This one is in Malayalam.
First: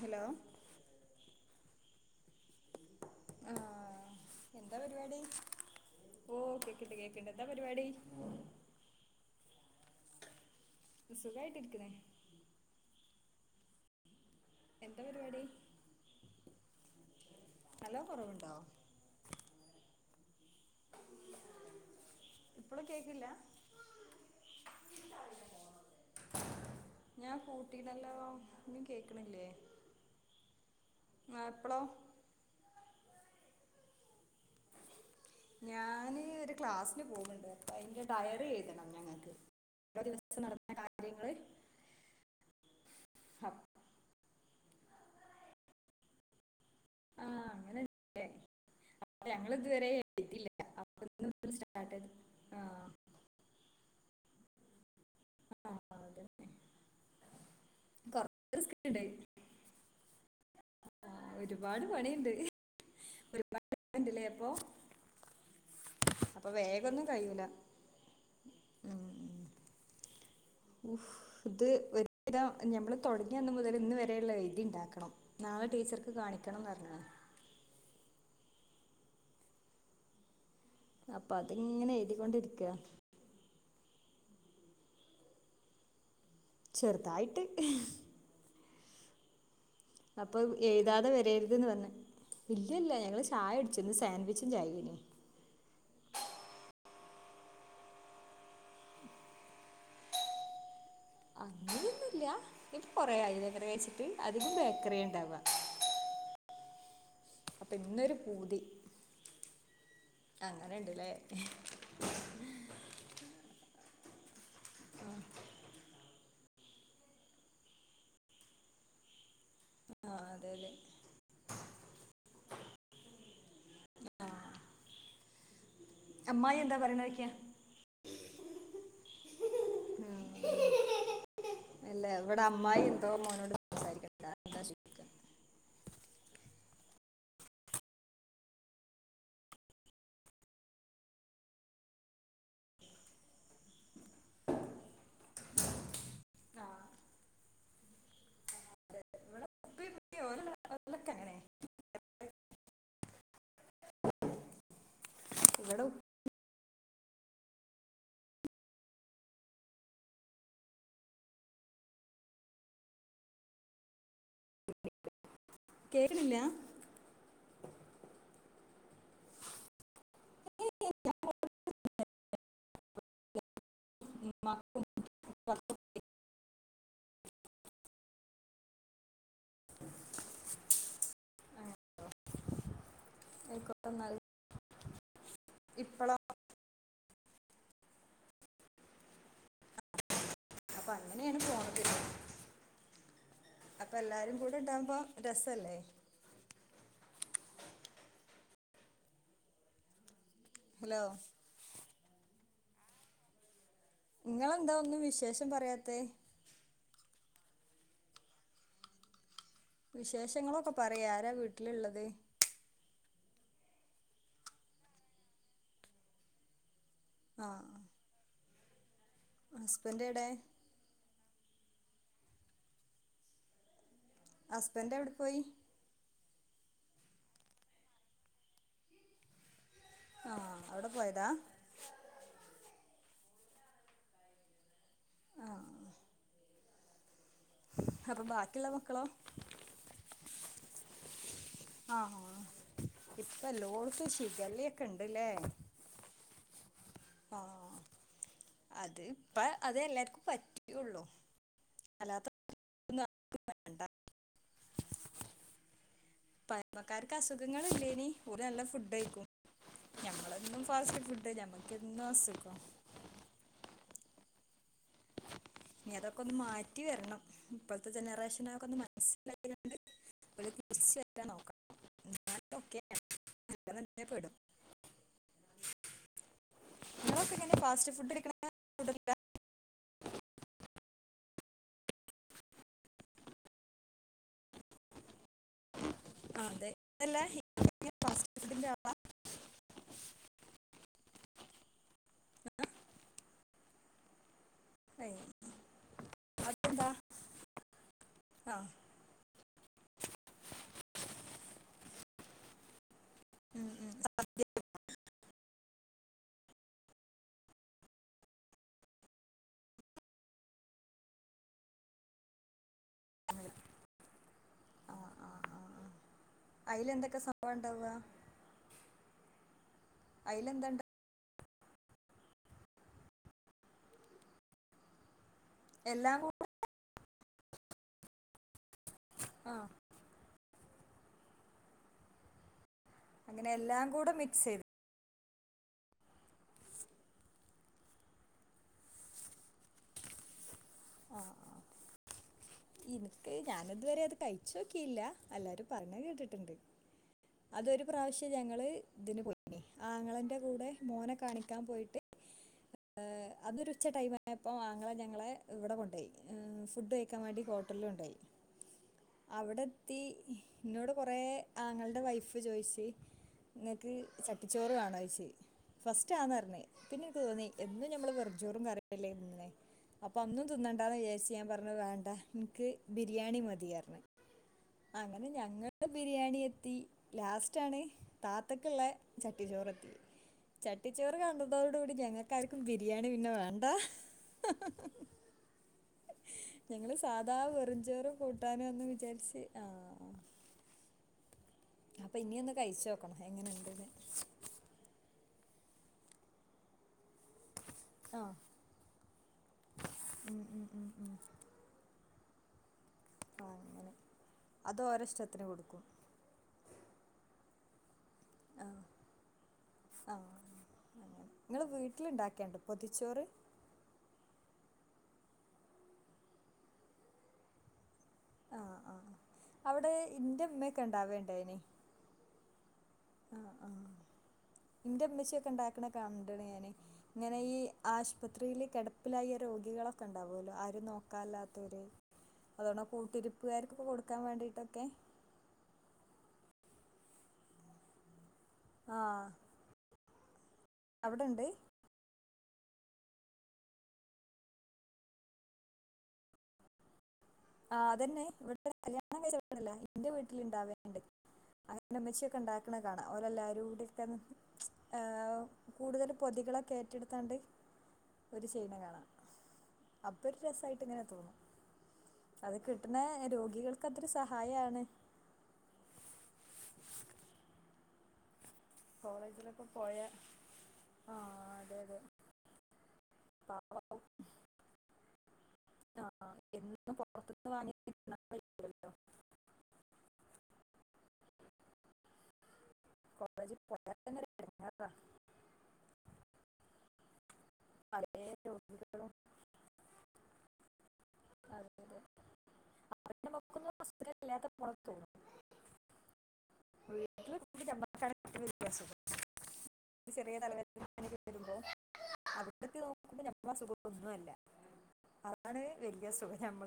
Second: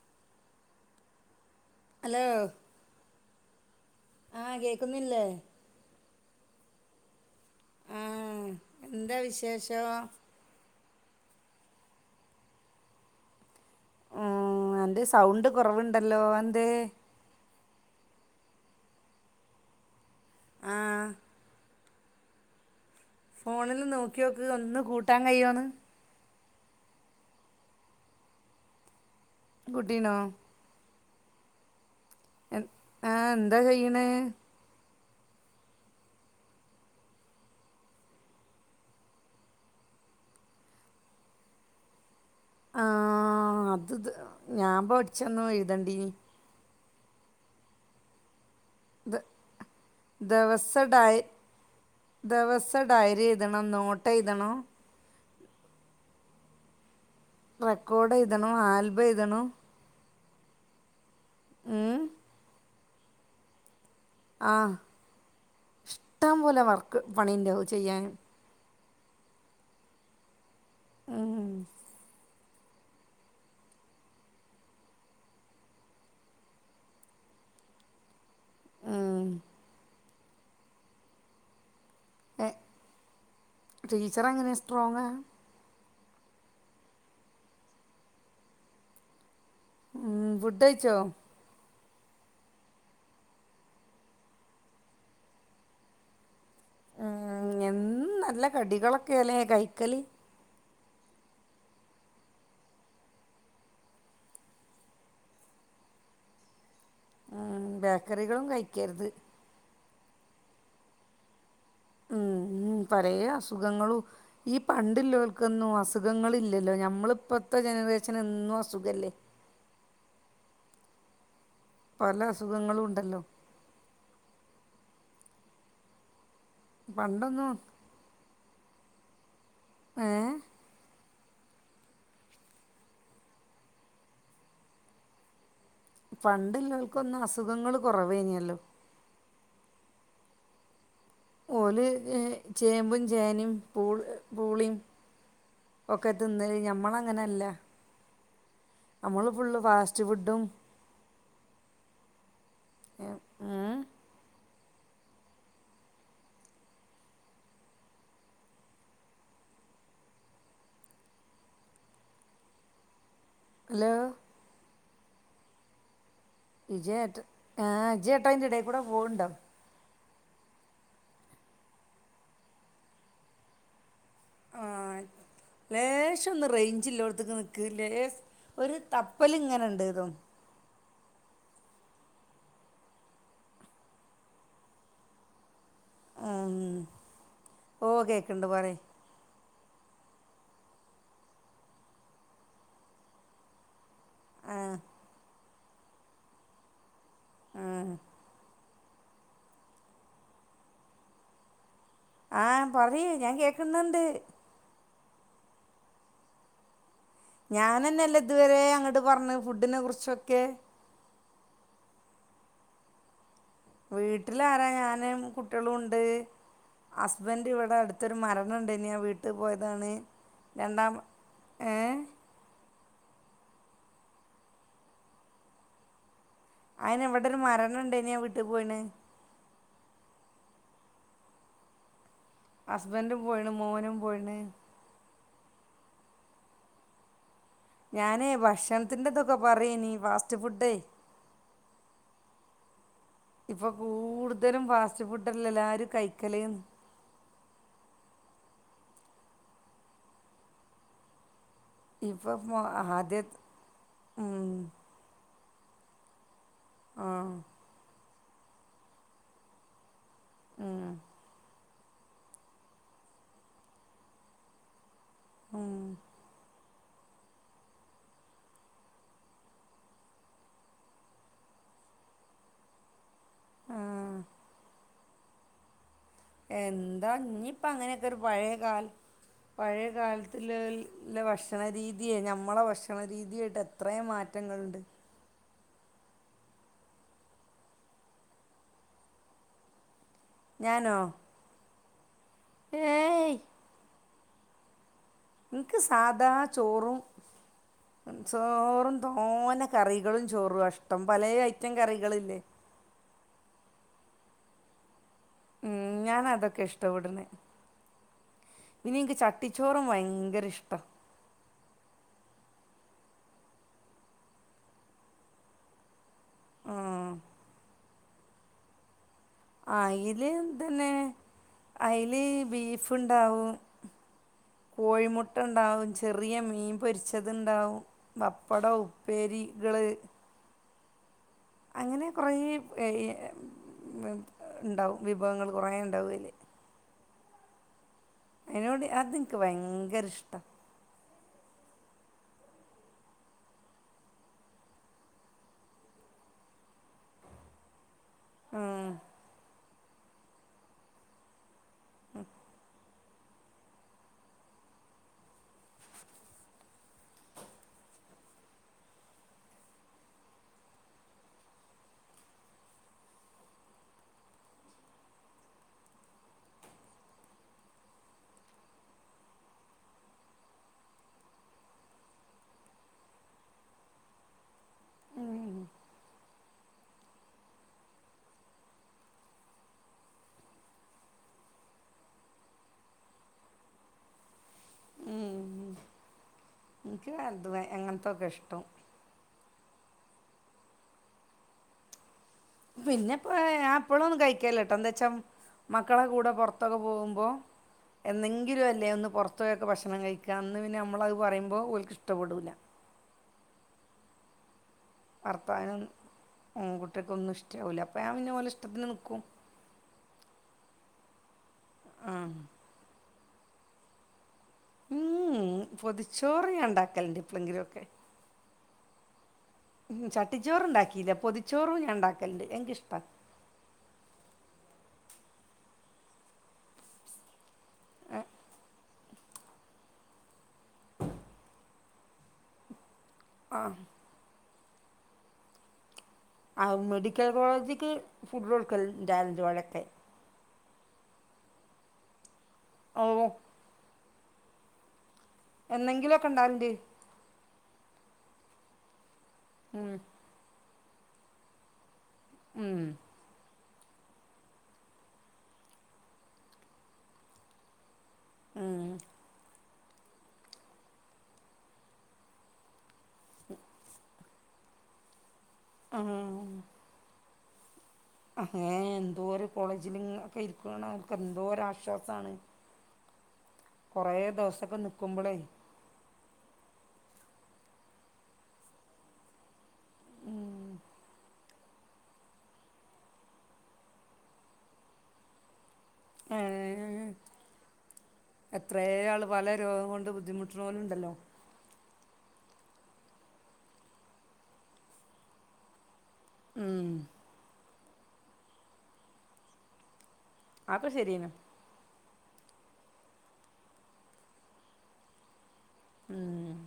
ഹലോ ഹലോ ആഹ ആഹ് കേക്കുന്നില്ലേ ഓ കേക്കിണ്ട് കേക്കിണ്ട് എന്താ പരിപാടി ആ എന്താ [unintelligible] സുഖായിട്ടിരിക്ക്‌ണ് ഉ അന്റെ പരിപാടി സൗണ്ട് കുറവുണ്ടല്ലോ എന്തേ നല്ലോ കൊറവുണ്ടോ ആ ഇപ്പള കേ ഫോണില് നോക്ക്യോക്ക് ഒന്ന് കൂട്ടാൻ കയ്യോന്ന് ഞാൻ കൂട്ടീനല്ലോ ഒന്നും കേക്കണില്ലേ ക്കൂട്ടിനോ ആ ഇപ്പളോ എ ആ എന്താ കയ്യ്ണ് ഞാന് ഒരു ക്ലാസ്സിന് പോണ് ണ്ട് അപ്പ അയ്ന്റെ ഡയറി എഴുതണം ഞങ്ങക്ക് എല്ലാ ദിവസ്തീ നടക്ക്‌ണ കാര്യങ്ങള് ആ അപ് അത് ത് ഞാൻ പഠിച്ചന്നു എഴുതണ്ടിന് ആ അങ്ങനെണ് ലേ ഞങ്ങളിത് വരെ ദവസ ഡായി ചെയ്ത് ദിവസ ആഹ് ഡയറിഴുതണം നോട്ട് എഴുതണോ അ ആ അവടെന്നെ റെക്കോർഡ് എഴുതണം ഉണ്ട് ആൽബെഴുതണം ആ ഒരുപാട് പണിണ്ട് ആ ഇഷ്ടം അപ്പൊ പോലെ വർക്ക് വേഗമൊന്നും കഴിയൂല പണിണ്ട് ചെയ്യാന് ഉം ഉഫ്ത് ഒരു രം ഞമ്മള് തുടങ്ങിയ അന്ന് മുതല്ന്ന് വരെയുള്ള എഴുതിണ്ടാക്കണം നാളെ ടീച്ചർക്ക് കാണിക്കണംന്ന് പറഞ്ഞാണ് [inaudible] ആ അപ്പൊ അതിങ്ങനെ എഴുതി കൊണ്ടിരിക്ക ടീച്ചറെങ്ങനെ സ്ട്രോങ്ങാ ചെറുതായിട്ട് ഉം അപ്പൊ ഫുഡഴിച്ചോ എഴുതാതെ വരരുത് ന്ന് പറഞ്ഞ് ഇല്ലില്ല ഞങ്ങള് ചായുടിച്ചിന്ന് സാൻഡവിച്ചും ചായീന് ഉം എന്നും നല്ല കടികളൊക്കെലേ കൈക്കല് അത് ന്നുല്ല ഇപ്പ കൊറേ ആയിലെ ങ്ങനെ കയ്ച്ചിട്ട് അധികം ബേക്കറിയണ്ടാവ ഉം അപ്പൊ ഇന്നൊരു ബേക്കറികളും പൂതി കഴിക്കരുത് അങ്ങനെണ്ട്ലേ മ്മ് മ്മ് പലേ അസുഖങ്ങളും ഈ പണ്ടില്ലോൽക്കൊന്നും അസുഖങ്ങളില്ലല്ലോ ഞമ്മളിപ്പോത്തെ ജനറേഷനെന്നും അസുഖല്ലേ ആ അതേലേ പല അസുഖങ്ങളുണ്ടല്ലോ ആ അമ്മായി എന്താ പറയണോക്ക്യ പണ്ടൊന്നും ഏ എല്ല വിടെ അമ്മായി എന്തോ മോനോട് സംസാരിക്കണ്ട എന്താ പണ്ടുള്ളോൽക്കൊന്നും അസുഖങ്ങള് കുറവേനല്ലോ ഓല് ചേമ്പും ചേനിം പൂ പൂളീം ഒക്കെ തിന്നല് ആ, ഞമ്മളങ്ങനല്ല അമ്മള് ഫുള്ള് ഇപ്പൊ ഈ ഫാസ്റ്റ് പുതിയ ഫുഡും ഓരോ- ഓരോക്കെ അങ്ങനെ എ ഏ ഇവിടെ ഹലോ കേക്ക്‌ണില്ലേ ഇജയെട്ട് ആ ഇജയേട്ട അയ്ന്റെടേ കൂടെ പോണ് ണ്ടോ ആഹ ലേശം ഒന്ന് റേഞ്ച് ചില്ലോടത്തക്ക് നിക്കല്ലേ ഒരു തപ്പല ഇങ്ങനെുണ്ട് ഇതോ ആയിക്കോട്ട ന ഇപ്പളാ ഉം. ഓ കേക്കണ്ട് പോറെേ അപ്പൊ അങ്ങനെയാണ് പോണത്തി അപ്പ എല്ലാരും കൂടെ ഇണ്ടാകുമ്പോ ര തലേ ഉഹ ഹലോ ആഹ പറയ ഞാൻ കേ നിങ്ങളെന്താ ഒന്നും വിശേഷം പറയാത്ത ഞാനെന്നെല്ല ഇതുവരെ അങ്ങോട്ട് പറഞ്ഞ ഫുഡിനെ കുറിച്ചൊക്കെ വിശേഷങ്ങളൊക്കെ പറയാ വീട്ടിലുള്ളത് വീട്ടില ആരാ ഞാനും കുട്ടികളും ഉണ്ട് ആ ഹസ്ബൻഡ് ഇവിടെ അടുത്തരു മര ഞൻ വീട്ടിൽ പോയതാണ് ഹസ്ബൻഡ് എവിടെ രണ്ടാ ഏ ഹസ്ബൻഡ് എവിടെ പോയി അയിന് എവിടെ ഒരു മരണം ഇണ്ടേനയാാ വീട്ടിൽ പോയിണ് ആഹ അവിടെ പോയതാ ഹസ്ബൻറും പോയിണ് മോനും പോയിണ് ആഹ ഞാനേ ബാക്കിയുള്ള മക്കളോ ഭക്ഷണത്തിന്റെതൊക്കെ പറയ നീ ഫാസ്റ്റ് ഫുഡേ ആഹ ഇപ്പൊ കൂടുതലും ഫാസ്റ്റ് ഉണ്ട്ല്ലേ ഫുഡ്ല്ല എല്ലാരും കൈക്കലയും ആഹ അത് ഇപ്പ അത് എല്ലാർക്കും പറ്റുള്ളു ഇപ്പൊ ആദ്യ വേണ്ട ഉ നമ്മക്കാർക്ക് അസുഖങ്ങൾ ഇല്ലേനി ഒരു നല്ല ഫുഡ് ആയിക്കും ഞമ്മളൊന്നും ഉം ഫാസ്റ്റ് ഫുഡ്മ്മക്ക് കന്ന സകാം തൊക്കെ ഒന്ന് മാ കറ്റി വരണം ഇപ്പോഴത്തെ ജനറേഷനൊക്കെ ഒന്ന് മനസ്സിലായണ്ട് അ തീർച്ചയായിട്ടാ നോക്കാം [unintelligible] ആ പെടും എന്താ നിങ്ങളൊക്കെ ഇനി എങ്ങനെ ഇപ്പം ഫാസ്റ്റ് അങ്ങനെയൊക്കെ ഒരു ഫുഡ് പഴയകാലം കഴിക്കണ പഴയകാലത്തി ഇല്ല ഭക്ഷണരീതിയേ ഞമ്മളെ ഭക്ഷണരീതിയായിട്ട് എത്രയും മാറ്റങ്ങൾുണ്ട് അതെതല്ല [unintelligible] ഞാനോ ഏ ഏയ്, നിക്ക് സാധാ അതെന്താ ചോറും ആ ചോറും തോനെ കറികളും ചോറും അഷ്ടം പല ആയി ചറ്റും കറികളില്ലേ ഉം ഉം അ ഉം ഞാൻ അതൊക്കെ ഇഷ്ടപ്പെടണെ ഇനി എനിക്ക് ചട്ടിച്ചോറും ഭയങ്കര ഇഷ്ട ആ അയിൽ എന്തൊക്കെ സംഭവ ണ്ടാവ ആ ഇല് അതിലെന്താ ഉണ്ടാ- തന്നെണ് അതിൽ ബീഫ്ണ്ടാവും കോഴിമു ഇട്ട ഉണ്ടാവും എല്ലാം ചെറിയ കൂടെ മീൻ പൊരിച്ചത്ണ്ടാവും പ ആ പടൗപ്പേരികള് അങ്ങനെ കൊറേ അങ്ങനെ എല്ലാം കൂടെ [unintelligible] മിക്സ് ചെയ്ത് ഉണ്ടാവും വിഭവങ്ങൾ കുറെേ ഉണ്ടാവയ്ൽ ഐനോട് അതെനിക്ക് ഭയങ്കര ഇഷ്ട എനിക്ക് ഞാാന ഇതുവരെ അത് കഴിചോക്കില്ല എല്ലാരും പറഞ്ഞ കേട്ടിട്ടുണ്ട് അതൊരു പ്രാവശ്യം ഞങ്ങള് ഇതിന് പോ ആങ്ങളന്റെ കൂടെ മോനെ കാണിക്കാൻ പോയിട്ട് ഉം ആഹ്‌ അതൊരു ഉച്ച ടൈം ആയപ്പോ ആങ്ങളെ ഞങ്ങളെ ഇവിടെ കൊണ്ട പോയി ഫുഡ് കഴിക്കാൻ വേണ്ടി ഹോട്ടലോണ്ടോയി അവടെ എത്തി ന്നോട് കൊറെ ആങ്ങൾടെ വൈഫ് ചോയിച്ച് നിങ്ങക്ക് ചട്ടിച്ചോറ് വേണോ ചോയ്ച്ച് ഫസ്റ്റ് അതാർന്നേ പിന്നെ എനിക്ക് തോന്നി എന്നും ഞമ്മള് വെറും ചോറും കറിയല്ലേ തിന്ന്ണെ അപ്പൊ അന്നും തിന്നണ്ടന്ന് വെച്ച് ഞാൻ പറഞ്ഞു വേണ്ട എനിക്ക് ബിരിയാണി മതിയാരുന്നു അങ്ങനെ ഇഷ്ടമാണ് ഞങ്ങക്ക് - ബിരിയാണി എത്തി ലാസ്റ്റ് ആണ് താത്തക്കുള്ള ചട്ടി ചോറ് എത്തിയത് ചട്ടിച്ചോറ് കണ്ടതോടുകൂടി ഞങ്ങക്കായിരിക്കും ബിരിയാണി പിന്നെ വേണ്ട ഹഹഹ ഉ [inaudible] സാധാ വെറുംചോറും കൂട്ടാനും ആന് വിചാരിച്ച് ആഹ പിന്നെ പ്പ ഞാൻ എങ്ങനെയുണ്ടെന്ന് എപ്പളും ഒന്നും കഴിക്കല്ല കേട്ടോ എന്താ വെച്ചാ- മക്കളെ കൂടെ പൊറത്തൊക്കെ പോകുമ്പോ ആ എന്നെങ്കിലും അല്ലേ ഒന്ന് പൊറത്ത് പോയിയൊക്കെ ഭക്ഷണം കഴിക്ക ഉം അന്ന് ഉം പിന്നെ ഉം ഉം നമ്മളത് പറയുമ്പോ ഓല്ക് ഇഷ്ട്ടപ്പെടൂല ആ അങ്ങനെ അത് ഓരോ ഇഷ്ടത്തിന് ഭർത്താവിനും കൊടുക്കും ഉം കുട്ടികക്കോന്നും ഇഷ് യൂല അപ്പൊ ഞാൻ പിന്നെ ഓലെ ആ ഇഷ്ടത്തിന് നിക്കും നിങ്ങള് വീട്ടിലുണ്ടാക്കാണ്ട് പൊതിച്ചോറ് ഉം പൊതിച്ചോർ ഞാൻ ഇണ്ടാക്കലണ്ട് എപ്പലെങ്കിലും ഒക്കെ ആ ആ അവിടെ ഉം എൻ്റെ ചട്ടിച്ചോറ് ഉമ്മയൊക്കെ ഉണ്ടാക്കിയില്ല ഉണ്ടാവേണ്ടേനി പൊതിച്ചോറു ഞാൻ ഉണ്ടാക്കലുണ്ട് എനിക്ക് ഇഷ്‌ - ഇന്റെ ഉമ്മച്ചയൊക്കെ ഉണ്ടാക്കണ കാണനുണ്ട് ഞാന് ഇങ്ങനെ ഈ ആശുപത്രില് കെട- കെടപ്പിലായ രോഗികളൊക്കെ ഉണ്ടാവല്ലോ ആരും നോക്കാനി ല്ലാത്തവര് അതോണം - ആ കൂട്ടിരിപ്പുകാർക്ക്‌ ഒക്കെ കൊടുക്കാൻ വേണ്ടിട്ടൊക്കെ ആ മെഡിക്കൽ കോളേജിക്ക് ഫുഡ്‌ കൊടുക്കൽ ആ ഇണ്ടായിരുന്നു ഇത്‌ പോലെ ഒക്കെ അവിടെ ഒണ്ട് [unintelligible] എന്നെങ്കിലും ഒക്കെ ഇണ്ടാലിണ്ട് ആ അതന്നെ ഇവിടെത്തെ കല്യാണം കില്ല ഉം ഇന്റെ വീട്ടിൽ ഇണ്ടാവണ്ട് എന്റെ അമ്മച്ചിയൊക്കെ ഉണ്ടാക്കണേ ഉം കാണാം ഓരെല്ലാരും [unintelligible] ഏ കൂടുതൽ പൊതികളൊക്കെ ഏറ്റെടുത്താണ്ട് ഓരു ചെയ്യുന്ന ഉം കാണാം അപ്പൊ ഒരു രസായിട്ട് ഇങ്ങനെ തോന്നും അത് കിട്ടണ രോഗികൾക്ക് അതൊരു സഹായാണ് ആഹ് ഏഹ് എന്തോ കോളേജിലൊക്കെ പോയ കോളേജില് ഒക്കെ ഇരിക്കാണ് അവർക്ക് എന്തോ ആശ്വാസമാണ് ആഹ് കൊറേ ദിവസൊക്കെ നിക്കുമ്പോളേ ആ എന്നും പൊറത്ത്ന്ന് വാങ്ങി കഴിക്കില്ലല്ലോ കോളേജിൽ [unintelligible] ഏഹ് പല എത്രയോ രോഗികളും ആള് പല രോഗം കൊണ്ട് ബുദ്ധിമുട്ടണ പോലും ഉണ്ടല്ലോ അവക്കന്നും വസ്ത്രലാത പുറത്ത് ഉം [inaudible] സ [unintelligible] ചെറിയ തലവേദന അതൊക്കെ അങ്ങനേക്ക ശരിയാണ് വരുമ്പോ അവിടക്ക് നോക്കുമ്പോ നമ്മൾ ആ സുഖംന്നുംല്ല അതാണ് വലിയ സുഖം ഉം നമ്മൾ